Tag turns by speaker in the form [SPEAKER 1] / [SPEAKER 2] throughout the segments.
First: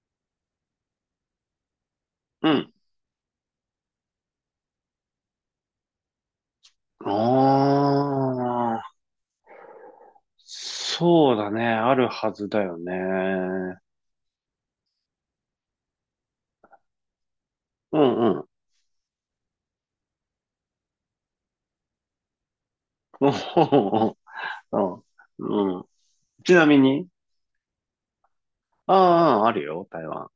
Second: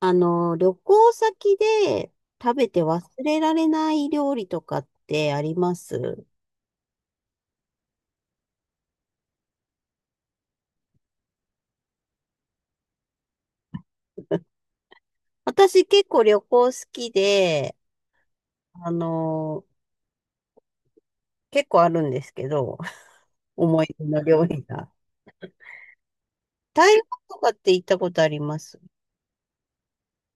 [SPEAKER 1] 旅行先で
[SPEAKER 2] う
[SPEAKER 1] 食べ
[SPEAKER 2] ん。
[SPEAKER 1] て忘れられない料理とかってあります？
[SPEAKER 2] ああ、そうだね。あるはずだよね。
[SPEAKER 1] 私結構旅行好きで、
[SPEAKER 2] うんうん。
[SPEAKER 1] あの、結構あるんですけど、
[SPEAKER 2] お ほ
[SPEAKER 1] 思い出
[SPEAKER 2] ほ
[SPEAKER 1] の料理が。
[SPEAKER 2] ほうんうん。ちなみ
[SPEAKER 1] 台湾
[SPEAKER 2] に、
[SPEAKER 1] とかって行ったことあります？
[SPEAKER 2] ああ、あるよ、台湾。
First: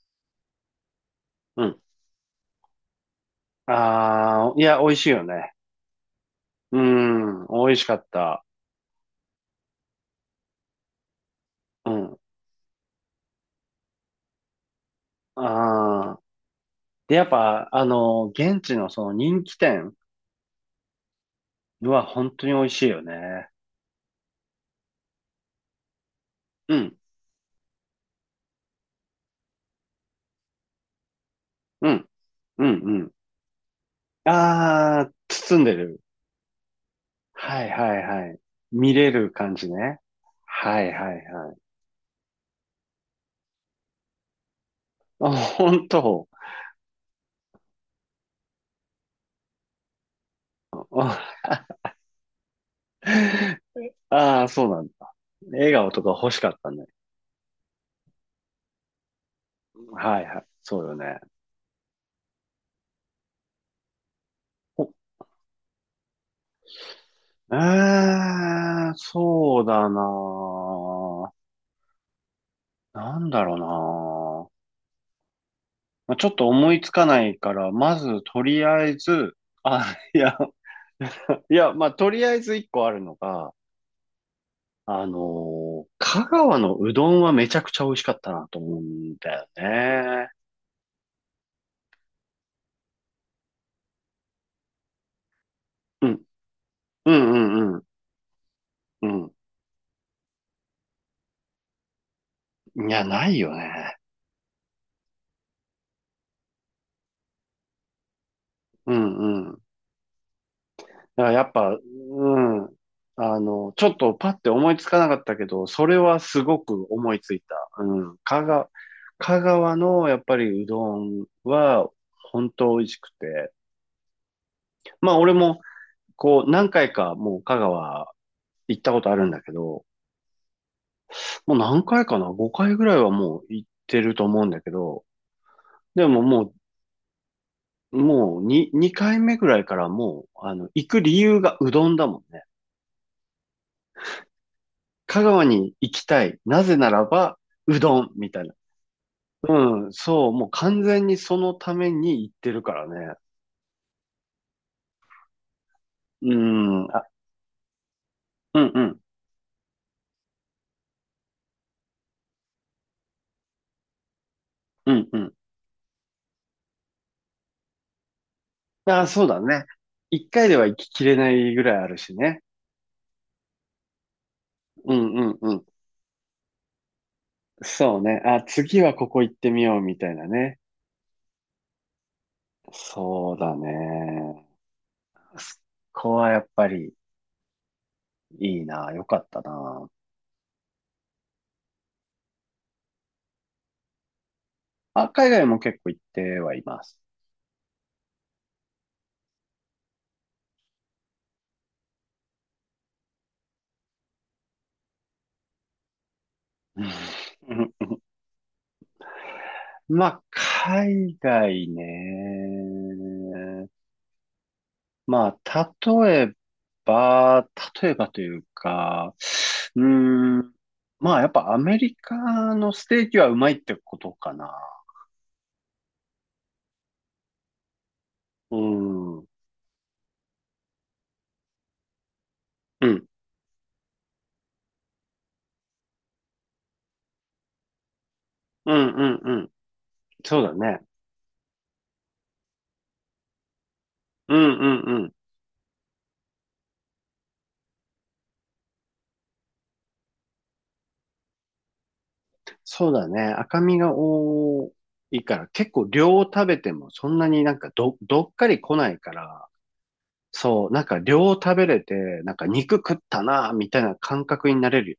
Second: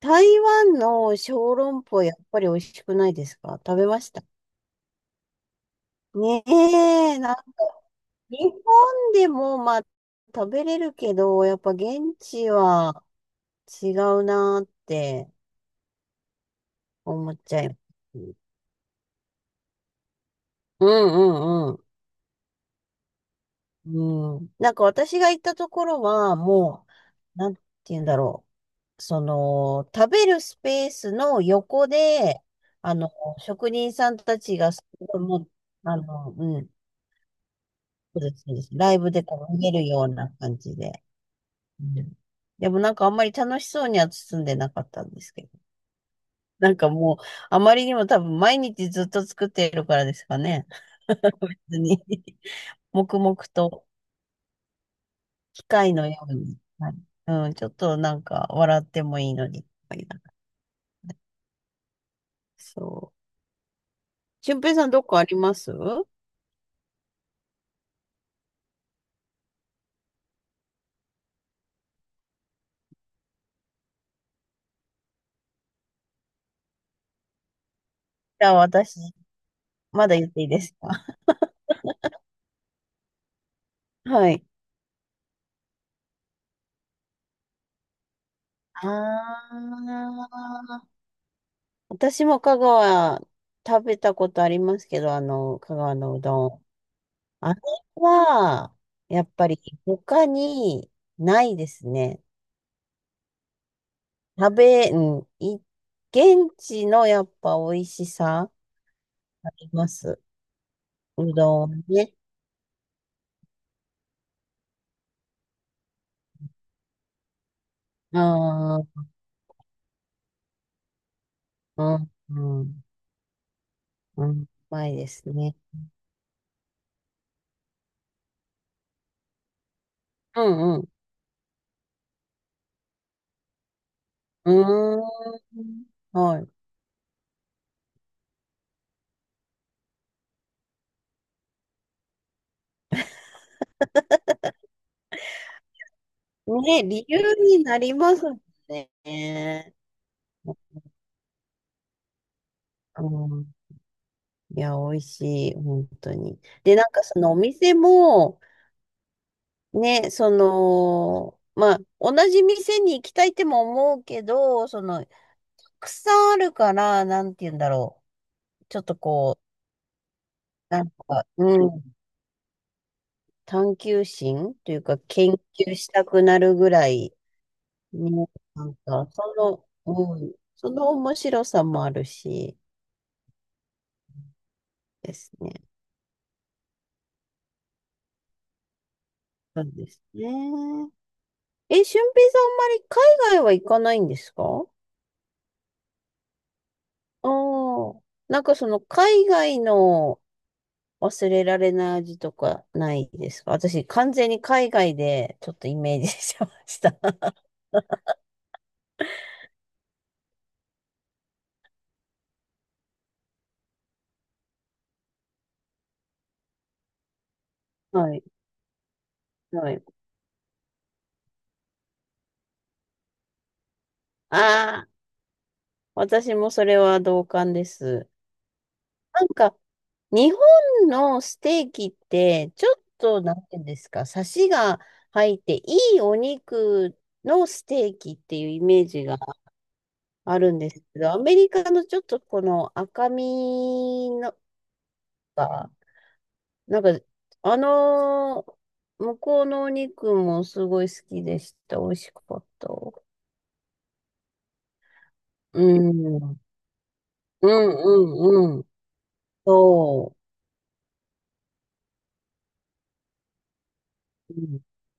[SPEAKER 1] 台湾の小
[SPEAKER 2] う
[SPEAKER 1] 籠
[SPEAKER 2] ん。
[SPEAKER 1] 包やっぱり美味しくないですか？食べました？
[SPEAKER 2] ああ、いや、美味しいよね。
[SPEAKER 1] ね
[SPEAKER 2] う
[SPEAKER 1] え、
[SPEAKER 2] ん、美味しかっ
[SPEAKER 1] 日
[SPEAKER 2] た。
[SPEAKER 1] 本でもまあ食べれるけど、やっぱ
[SPEAKER 2] う
[SPEAKER 1] 現
[SPEAKER 2] ん。
[SPEAKER 1] 地は違うなーって。
[SPEAKER 2] ああ。で、やっ
[SPEAKER 1] 思っちゃ
[SPEAKER 2] ぱ、
[SPEAKER 1] います。
[SPEAKER 2] 現地のその人気店
[SPEAKER 1] うんうんう
[SPEAKER 2] は本当に美味しいよね。
[SPEAKER 1] ん。うん。なんか私が行ったところは、
[SPEAKER 2] う
[SPEAKER 1] も
[SPEAKER 2] ん、
[SPEAKER 1] う、なんて言うんだろう。その、食べるスペースの横
[SPEAKER 2] うん、
[SPEAKER 1] で、
[SPEAKER 2] うん、う
[SPEAKER 1] あの、
[SPEAKER 2] ん。
[SPEAKER 1] 職人さんたちがす
[SPEAKER 2] ああ、
[SPEAKER 1] ごい、もう、
[SPEAKER 2] 包んでる。
[SPEAKER 1] うん、
[SPEAKER 2] はいはい
[SPEAKER 1] そう
[SPEAKER 2] は
[SPEAKER 1] で
[SPEAKER 2] い。
[SPEAKER 1] す、そうです。ラ
[SPEAKER 2] 見
[SPEAKER 1] イ
[SPEAKER 2] れ
[SPEAKER 1] ブで
[SPEAKER 2] る
[SPEAKER 1] こ
[SPEAKER 2] 感
[SPEAKER 1] う見
[SPEAKER 2] じ
[SPEAKER 1] える
[SPEAKER 2] ね。
[SPEAKER 1] ような感じ
[SPEAKER 2] はい
[SPEAKER 1] で。
[SPEAKER 2] はいはい。
[SPEAKER 1] うん、でもなんかあんまり楽しそうには包んでなかったんです
[SPEAKER 2] あ、
[SPEAKER 1] けど。
[SPEAKER 2] 本当。
[SPEAKER 1] なんかもう、あまりにも多分毎日ずっと作っているからですかね。
[SPEAKER 2] あ
[SPEAKER 1] 別に。黙々と。
[SPEAKER 2] あー、そうなんだ。
[SPEAKER 1] 機
[SPEAKER 2] 笑顔
[SPEAKER 1] 械
[SPEAKER 2] と
[SPEAKER 1] の
[SPEAKER 2] か
[SPEAKER 1] よ
[SPEAKER 2] 欲
[SPEAKER 1] う
[SPEAKER 2] しかっ
[SPEAKER 1] に
[SPEAKER 2] たね。
[SPEAKER 1] なる。はい、うん、ちょっとなんか笑ってもいいのに。こういな
[SPEAKER 2] は
[SPEAKER 1] ん
[SPEAKER 2] い
[SPEAKER 1] か、
[SPEAKER 2] はい。そうよ
[SPEAKER 1] ね、
[SPEAKER 2] ね。
[SPEAKER 1] そう。俊平さ
[SPEAKER 2] お
[SPEAKER 1] ん、どこあります？じ
[SPEAKER 2] えー、そうだなあ。なんだろうなあ。まあちょっと思いつかないから、まずと
[SPEAKER 1] ゃあ
[SPEAKER 2] りあえ
[SPEAKER 1] 私、
[SPEAKER 2] ず、
[SPEAKER 1] まだ
[SPEAKER 2] い
[SPEAKER 1] 言っ
[SPEAKER 2] や、
[SPEAKER 1] ていいですか？
[SPEAKER 2] いや、まあ、とりあえず一個あるのが、
[SPEAKER 1] はい。
[SPEAKER 2] 香川のうどんはめちゃくちゃ美味しかったなと思う
[SPEAKER 1] あ
[SPEAKER 2] んだよね。
[SPEAKER 1] あ、私も香川食べたことありますけど、香川
[SPEAKER 2] う
[SPEAKER 1] のう
[SPEAKER 2] ん、
[SPEAKER 1] どん。
[SPEAKER 2] うん、う
[SPEAKER 1] あれ
[SPEAKER 2] ん、うん、
[SPEAKER 1] は、やっぱり他にないですね。
[SPEAKER 2] うん。いや、ないよね。
[SPEAKER 1] うん、現地のやっぱ美味しさ
[SPEAKER 2] うん、
[SPEAKER 1] あ
[SPEAKER 2] うん。
[SPEAKER 1] ります。
[SPEAKER 2] だから
[SPEAKER 1] う
[SPEAKER 2] やっ
[SPEAKER 1] ど
[SPEAKER 2] ぱ、
[SPEAKER 1] んね。
[SPEAKER 2] うん。ちょっとパッて思いつかなかったけど、それはすごく思いついた。うん。
[SPEAKER 1] ああ、
[SPEAKER 2] 香川のやっぱりうどん
[SPEAKER 1] う
[SPEAKER 2] は
[SPEAKER 1] ん、
[SPEAKER 2] 本
[SPEAKER 1] う
[SPEAKER 2] 当美
[SPEAKER 1] ん、
[SPEAKER 2] 味しくて。
[SPEAKER 1] うん、まいで
[SPEAKER 2] まあ
[SPEAKER 1] す
[SPEAKER 2] 俺
[SPEAKER 1] ね。
[SPEAKER 2] もこう何回かもう香川行ったことあるんだけど、
[SPEAKER 1] うん、うん、
[SPEAKER 2] もう何回かな？ 5 回ぐらいはもう行ってると思うんだけど、
[SPEAKER 1] う
[SPEAKER 2] で
[SPEAKER 1] ー
[SPEAKER 2] も
[SPEAKER 1] ん、はい。
[SPEAKER 2] もう、もう2、2回目ぐらいからもう、行く理由がうどんだもんね。香川に行きたい。なぜ
[SPEAKER 1] ね、
[SPEAKER 2] なら
[SPEAKER 1] 理由
[SPEAKER 2] ば、
[SPEAKER 1] に
[SPEAKER 2] う
[SPEAKER 1] なり
[SPEAKER 2] どん、
[SPEAKER 1] ます
[SPEAKER 2] みたいな。
[SPEAKER 1] ね。
[SPEAKER 2] うん、そう、もう完全にそのために行ってるから
[SPEAKER 1] う
[SPEAKER 2] ね。
[SPEAKER 1] ん、いや、美味しい、本当
[SPEAKER 2] う
[SPEAKER 1] に。で、な
[SPEAKER 2] ん、
[SPEAKER 1] んか
[SPEAKER 2] あ、
[SPEAKER 1] そのお店も、
[SPEAKER 2] うんうん、
[SPEAKER 1] ね、その、まあ、同じ店に行きたいっても思うけど、そ
[SPEAKER 2] う
[SPEAKER 1] の、
[SPEAKER 2] ん
[SPEAKER 1] た
[SPEAKER 2] うん。
[SPEAKER 1] くさんあるから、なんて言うんだろう。ちょっと
[SPEAKER 2] あ、そう
[SPEAKER 1] こ
[SPEAKER 2] だ
[SPEAKER 1] う、
[SPEAKER 2] ね。1回では行
[SPEAKER 1] な
[SPEAKER 2] き
[SPEAKER 1] ん
[SPEAKER 2] きれ
[SPEAKER 1] か、
[SPEAKER 2] ないぐ
[SPEAKER 1] う
[SPEAKER 2] らい
[SPEAKER 1] ん、
[SPEAKER 2] あるしね。
[SPEAKER 1] 探求心という
[SPEAKER 2] う
[SPEAKER 1] か、
[SPEAKER 2] んう
[SPEAKER 1] 研
[SPEAKER 2] んうん。
[SPEAKER 1] 究したくなるぐらい、
[SPEAKER 2] そうね。
[SPEAKER 1] ね、
[SPEAKER 2] あ、
[SPEAKER 1] なん
[SPEAKER 2] 次は
[SPEAKER 1] か、
[SPEAKER 2] ここ行っ
[SPEAKER 1] そ
[SPEAKER 2] てみようみたい
[SPEAKER 1] の、う
[SPEAKER 2] な
[SPEAKER 1] ん、
[SPEAKER 2] ね。
[SPEAKER 1] その面白さもあるし、
[SPEAKER 2] そうだね。
[SPEAKER 1] です
[SPEAKER 2] そ
[SPEAKER 1] ね。
[SPEAKER 2] こはやっぱりいいな、良かった
[SPEAKER 1] そうで
[SPEAKER 2] な。
[SPEAKER 1] すね。え、俊平さん、あんまり海外は行かないんですか？
[SPEAKER 2] あ、海外も結構行ってはいます。
[SPEAKER 1] ああー、なんかその海外の忘れられない味とかないですか？私、完全に海外でちょっとイメージしてました。
[SPEAKER 2] うんまあ、海外ね。まあ、例えば、例えば
[SPEAKER 1] は
[SPEAKER 2] と
[SPEAKER 1] い、
[SPEAKER 2] いうか、
[SPEAKER 1] は
[SPEAKER 2] う
[SPEAKER 1] い。
[SPEAKER 2] ーん、まあ、やっぱアメリカのステーキはうまいってことかな。
[SPEAKER 1] ああ、私もそれは同感です。
[SPEAKER 2] うん、う
[SPEAKER 1] な
[SPEAKER 2] ん、
[SPEAKER 1] んか、日本のステーキって、ちょっ
[SPEAKER 2] うん、
[SPEAKER 1] と、なんていうんですか、サシが入って、いいお肉のステーキっていうイ
[SPEAKER 2] う
[SPEAKER 1] メー
[SPEAKER 2] ん、
[SPEAKER 1] ジが
[SPEAKER 2] うん。
[SPEAKER 1] あ
[SPEAKER 2] そう
[SPEAKER 1] る
[SPEAKER 2] だ
[SPEAKER 1] んです
[SPEAKER 2] ね。
[SPEAKER 1] けど、アメリカのちょっとこの赤身の
[SPEAKER 2] うん、うん、うん。
[SPEAKER 1] が、なんか、あのー向こうのお肉もすごい好きでした。美味しかった。
[SPEAKER 2] そうだね。赤身が多いから、
[SPEAKER 1] う
[SPEAKER 2] 結構
[SPEAKER 1] ん。
[SPEAKER 2] 量を
[SPEAKER 1] うん
[SPEAKER 2] 食べてもそんなになんか
[SPEAKER 1] う
[SPEAKER 2] どっか
[SPEAKER 1] んう
[SPEAKER 2] り
[SPEAKER 1] ん。
[SPEAKER 2] 来ないから、
[SPEAKER 1] そ
[SPEAKER 2] そう、なんか量を食べれて、なんか肉食ったな、みたいな感覚に
[SPEAKER 1] う。
[SPEAKER 2] なれるよ。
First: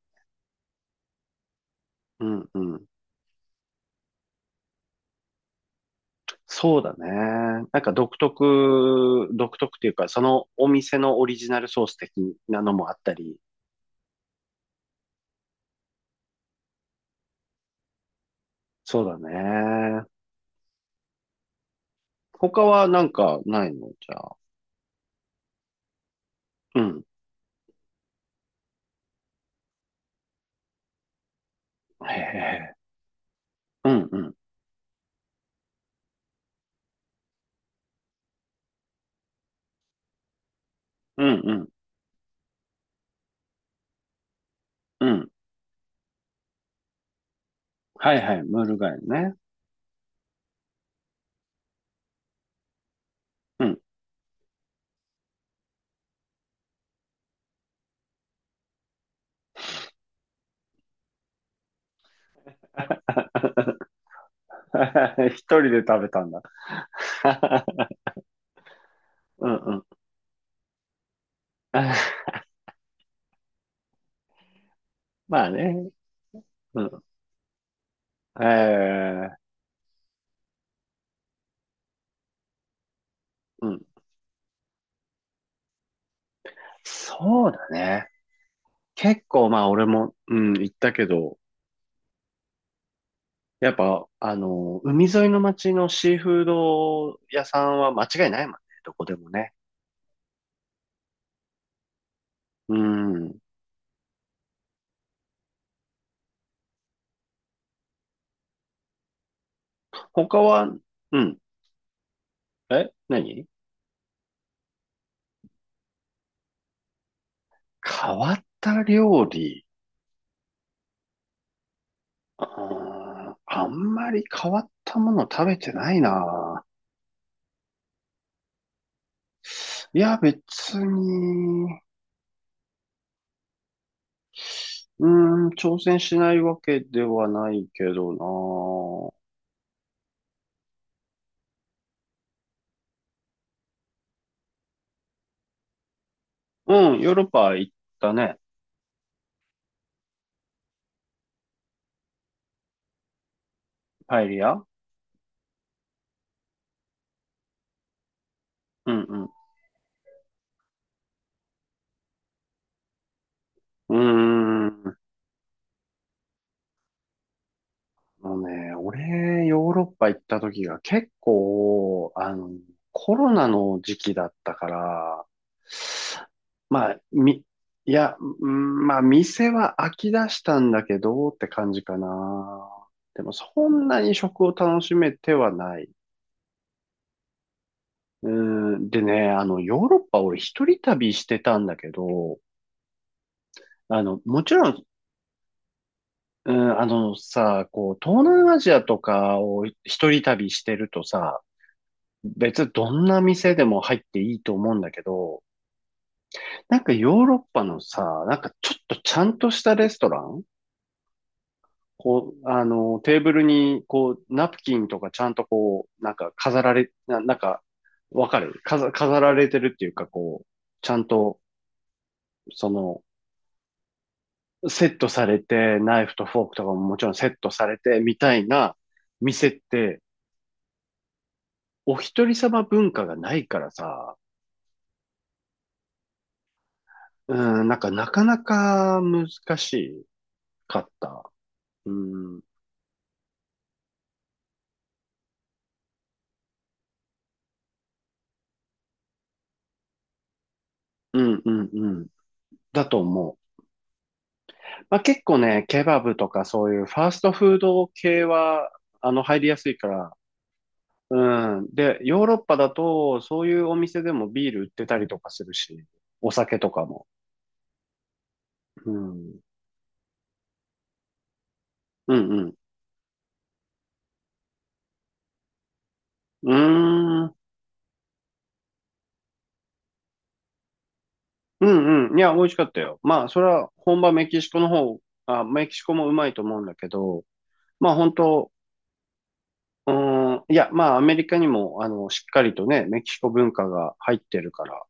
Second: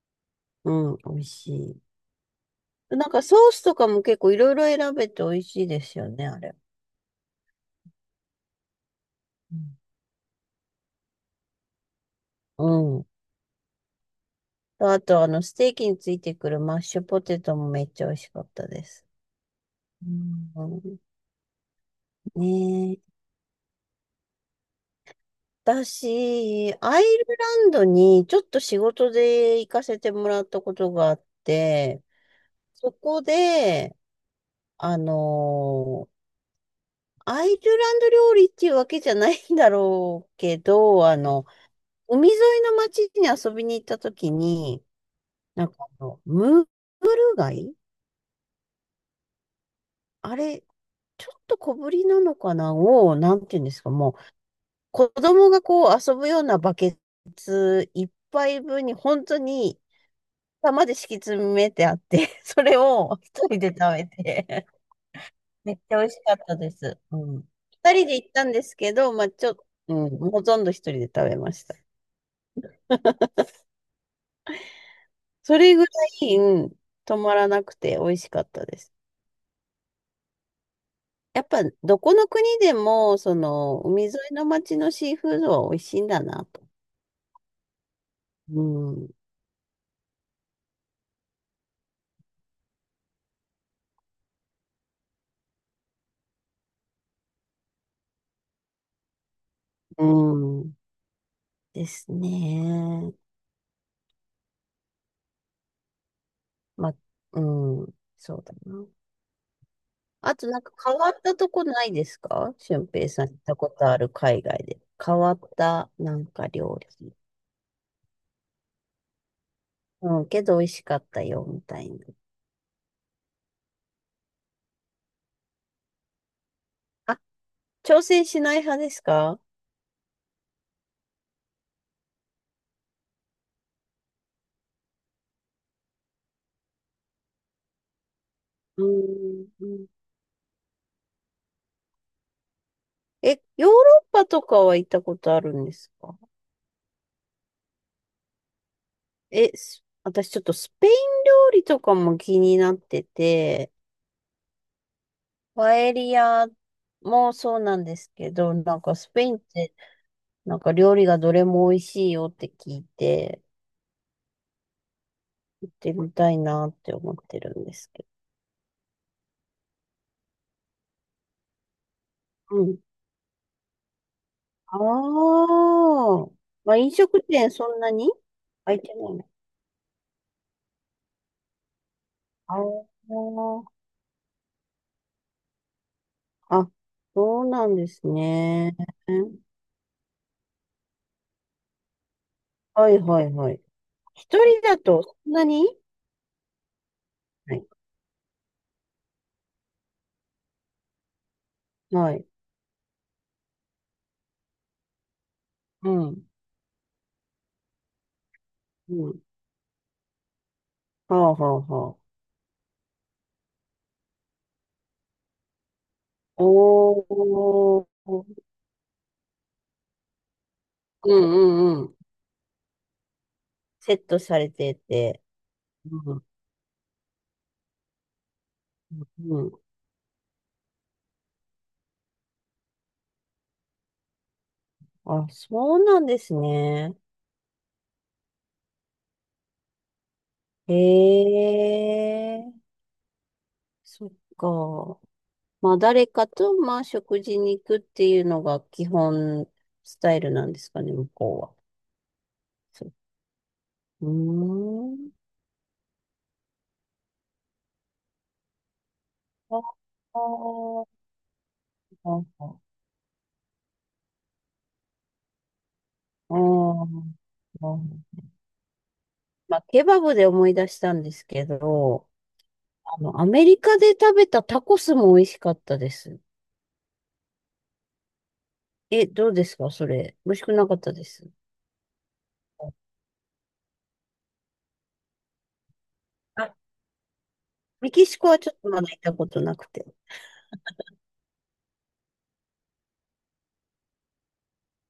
[SPEAKER 1] うん、うん、美味しい。
[SPEAKER 2] うんうん。
[SPEAKER 1] なんかソースとかも結構いろいろ選べて美味しいですよね、あれ。
[SPEAKER 2] そうだね。なんか独特っていう
[SPEAKER 1] う
[SPEAKER 2] か、そのお店のオリジナルソース的なのもあ
[SPEAKER 1] ん。
[SPEAKER 2] っ
[SPEAKER 1] うん、
[SPEAKER 2] たり。
[SPEAKER 1] あと、ステーキについてくるマッシュポテトもめっちゃ美味しかったで
[SPEAKER 2] そ
[SPEAKER 1] す。
[SPEAKER 2] うだね。
[SPEAKER 1] うん。ね
[SPEAKER 2] 他はな
[SPEAKER 1] え。
[SPEAKER 2] んかないのじゃあ。
[SPEAKER 1] 私、
[SPEAKER 2] う
[SPEAKER 1] ア
[SPEAKER 2] ん。
[SPEAKER 1] イルランドにちょっと仕事で行かせてもらったことがあって、
[SPEAKER 2] へえ。
[SPEAKER 1] そこ
[SPEAKER 2] う
[SPEAKER 1] で、
[SPEAKER 2] んうん。
[SPEAKER 1] あの、アイルランド料理っていうわけじゃないんだろうけど、
[SPEAKER 2] うんうん。
[SPEAKER 1] 海沿いの町に遊びに行った時に、
[SPEAKER 2] うん。
[SPEAKER 1] なんかムール貝
[SPEAKER 2] はいはい。ムール貝ね。
[SPEAKER 1] あれ、ちょっと小ぶりなのかなを、なんて言う
[SPEAKER 2] う
[SPEAKER 1] んで
[SPEAKER 2] ん
[SPEAKER 1] すか、もう、子供がこう遊ぶようなバケツ一杯分に本当に玉で敷き詰めてあって、それを一人で食べて、
[SPEAKER 2] 一人
[SPEAKER 1] めっ
[SPEAKER 2] で
[SPEAKER 1] ちゃ
[SPEAKER 2] 食
[SPEAKER 1] 美
[SPEAKER 2] べ
[SPEAKER 1] 味し
[SPEAKER 2] たん
[SPEAKER 1] かっ
[SPEAKER 2] だ。
[SPEAKER 1] たです。うん。二 人で行ったんですけど、まあ
[SPEAKER 2] う
[SPEAKER 1] ちょ
[SPEAKER 2] ん
[SPEAKER 1] っと、
[SPEAKER 2] うん。
[SPEAKER 1] うん、ほとんど一人で食べました。
[SPEAKER 2] まあ
[SPEAKER 1] それぐ
[SPEAKER 2] ね。
[SPEAKER 1] らい、うん、
[SPEAKER 2] うん。
[SPEAKER 1] 止まらなくて美味しかったです。
[SPEAKER 2] ええ
[SPEAKER 1] やっぱ、どこの国でも、そ
[SPEAKER 2] うん。
[SPEAKER 1] の、海沿いの町のシーフードは美味しいんだなと。
[SPEAKER 2] そうだね。
[SPEAKER 1] うん。
[SPEAKER 2] 結構まあ俺も、うん、行ったけど、やっぱ、海沿いの町のシーフード屋さんは間違いないもんね。どこでもね。
[SPEAKER 1] うん。です
[SPEAKER 2] う
[SPEAKER 1] ね。
[SPEAKER 2] ん。
[SPEAKER 1] まあ、うん。そうだな。あ
[SPEAKER 2] 他
[SPEAKER 1] と、なんか
[SPEAKER 2] は、
[SPEAKER 1] 変わっ
[SPEAKER 2] う
[SPEAKER 1] た
[SPEAKER 2] ん。
[SPEAKER 1] とこないですか？俊
[SPEAKER 2] え、
[SPEAKER 1] 平さん行っ
[SPEAKER 2] 何
[SPEAKER 1] たことある海外で。変わった、なんか料理。
[SPEAKER 2] 変わった料理。
[SPEAKER 1] うん、けど美味しかったよ、みたいな。
[SPEAKER 2] あんまり変わったもの食べてないな。
[SPEAKER 1] あ、挑戦しない派ですか？
[SPEAKER 2] いや、別に、うー挑戦しないわけではないけど
[SPEAKER 1] うん、え、ヨーロッパとかは行ったことあるんですか？
[SPEAKER 2] な。うん、ヨーロッパ行ったね。
[SPEAKER 1] え、私ちょっとスペイン料理とかも気になってて、
[SPEAKER 2] パエリア
[SPEAKER 1] パエリアもそうなんですけど、なん
[SPEAKER 2] う
[SPEAKER 1] かスペ
[SPEAKER 2] ん
[SPEAKER 1] インってなんか料理がどれも美味しいよって聞いて、
[SPEAKER 2] うん。うーん。
[SPEAKER 1] 行ってみたいなって思ってるんですけ
[SPEAKER 2] もうね、俺、ヨーロッパ行った時が結構、
[SPEAKER 1] ど。うん。
[SPEAKER 2] コロナの時期だったから、
[SPEAKER 1] ああ、まあ、飲
[SPEAKER 2] まあ、
[SPEAKER 1] 食店そん
[SPEAKER 2] い
[SPEAKER 1] なに
[SPEAKER 2] や、う
[SPEAKER 1] 開い
[SPEAKER 2] ん
[SPEAKER 1] てな
[SPEAKER 2] まあ、
[SPEAKER 1] いの？
[SPEAKER 2] 店は飽き出したんだけどって感じか
[SPEAKER 1] ああ
[SPEAKER 2] な。でも、そ
[SPEAKER 1] ー、
[SPEAKER 2] んなに食を楽しめてはない。
[SPEAKER 1] あ、そうなんです
[SPEAKER 2] う
[SPEAKER 1] ね。
[SPEAKER 2] でね、ヨーロッパ俺一人旅してたんだけど、
[SPEAKER 1] はいはいはい。一
[SPEAKER 2] もち
[SPEAKER 1] 人
[SPEAKER 2] ろ
[SPEAKER 1] だ
[SPEAKER 2] ん、
[SPEAKER 1] とそんなに、
[SPEAKER 2] うん、あの
[SPEAKER 1] はい。
[SPEAKER 2] さ、こう、東南アジアとかを一人旅してるとさ、
[SPEAKER 1] はい。
[SPEAKER 2] 別にどんな店でも入っていいと思うんだけど、
[SPEAKER 1] うん。
[SPEAKER 2] なんかヨーロッパのさ、なんかちょっ
[SPEAKER 1] う
[SPEAKER 2] とちゃ
[SPEAKER 1] ん、
[SPEAKER 2] んとしたレストラン
[SPEAKER 1] はあ、はあ、はあ。
[SPEAKER 2] こう、テーブルに、こう、ナプキンとかちゃんとこう、なんか
[SPEAKER 1] お
[SPEAKER 2] 飾られ、な、なんか、
[SPEAKER 1] ー、う
[SPEAKER 2] わかる飾られてるっていうか、こう、ちゃん
[SPEAKER 1] んう
[SPEAKER 2] と、
[SPEAKER 1] んうん。
[SPEAKER 2] その、
[SPEAKER 1] セットされて
[SPEAKER 2] セット
[SPEAKER 1] て。
[SPEAKER 2] されて、ナイフ
[SPEAKER 1] うん
[SPEAKER 2] とフォークとかももちろんセットされて、みたいな
[SPEAKER 1] うんう
[SPEAKER 2] 店っ
[SPEAKER 1] ん。
[SPEAKER 2] て、お一人様文化がないからさ、
[SPEAKER 1] あ、そうなんですね。
[SPEAKER 2] うん、なんかなかなか難し
[SPEAKER 1] へ
[SPEAKER 2] かった。うん、うん、
[SPEAKER 1] え、そっか。まあ、誰かと、まあ、食事に行くっていうのが基本スタイルなんですかね、向
[SPEAKER 2] う
[SPEAKER 1] こう
[SPEAKER 2] ん、う
[SPEAKER 1] は。
[SPEAKER 2] ん。だ
[SPEAKER 1] そ
[SPEAKER 2] と思う。
[SPEAKER 1] う。う
[SPEAKER 2] ま
[SPEAKER 1] ー
[SPEAKER 2] あ、
[SPEAKER 1] ん。
[SPEAKER 2] 結構ね、ケバブとかそういうファーストフード系は、入りや
[SPEAKER 1] あ
[SPEAKER 2] すいから、
[SPEAKER 1] あ、
[SPEAKER 2] うん。で、ヨーロッ
[SPEAKER 1] あ
[SPEAKER 2] パだと、そういうお店でもビール売ってたりとかするし、お
[SPEAKER 1] あ、
[SPEAKER 2] 酒とか
[SPEAKER 1] あ
[SPEAKER 2] も。
[SPEAKER 1] あ。
[SPEAKER 2] うん。
[SPEAKER 1] まあ、ケバブで思い出したんですけど、
[SPEAKER 2] うんうん。
[SPEAKER 1] アメリカで食べたタコスも美味しかったです。
[SPEAKER 2] うーん。
[SPEAKER 1] え、どうですかそれ。美味しくなかったです？
[SPEAKER 2] うんうん。いや、美味しかったよ。まあ、それは本場メキシコの方、メキシコもうまいと
[SPEAKER 1] あ、
[SPEAKER 2] 思うんだけど、ま
[SPEAKER 1] メ
[SPEAKER 2] あ
[SPEAKER 1] キ
[SPEAKER 2] 本
[SPEAKER 1] シコはち
[SPEAKER 2] 当、
[SPEAKER 1] ょっとまだ行ったことなくて。
[SPEAKER 2] いや、まあアメリカにも、しっかりとね、メキシコ文化が入ってるから。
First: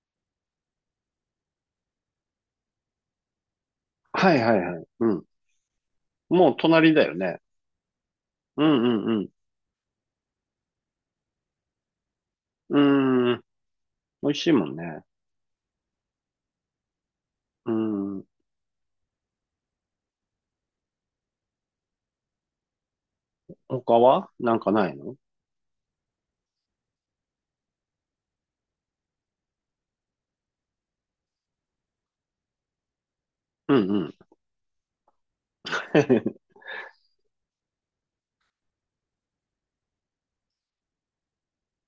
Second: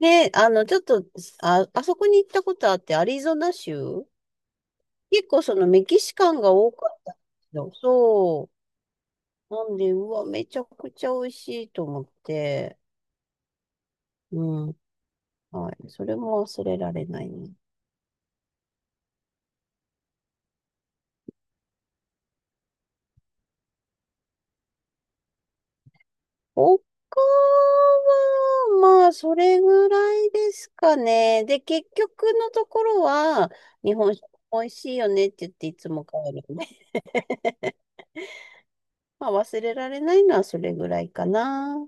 [SPEAKER 1] で、ちょっと、あ、あそこに行ったことあって、アリゾナ州
[SPEAKER 2] はいはいはい。うん。
[SPEAKER 1] 結構そのメキシカン
[SPEAKER 2] も
[SPEAKER 1] が
[SPEAKER 2] う
[SPEAKER 1] 多か
[SPEAKER 2] 隣
[SPEAKER 1] っ
[SPEAKER 2] だ
[SPEAKER 1] た
[SPEAKER 2] よ
[SPEAKER 1] んで
[SPEAKER 2] ね。
[SPEAKER 1] すよ。そ
[SPEAKER 2] うんうん
[SPEAKER 1] う。なんで、うわ、めちゃくちゃ美味しいと思っ
[SPEAKER 2] う
[SPEAKER 1] て。
[SPEAKER 2] ん。美味
[SPEAKER 1] う
[SPEAKER 2] しいもん
[SPEAKER 1] ん。
[SPEAKER 2] ね。
[SPEAKER 1] はい。それも忘れられないね。
[SPEAKER 2] うーん。他はなんかないの？
[SPEAKER 1] 他は、まあ、それぐらいですかね。で、結局のところは、
[SPEAKER 2] うん
[SPEAKER 1] 日
[SPEAKER 2] うん。
[SPEAKER 1] 本酒美味しいよねって言っていつも帰 るね。まあ、忘れられないのはそれぐらいかな。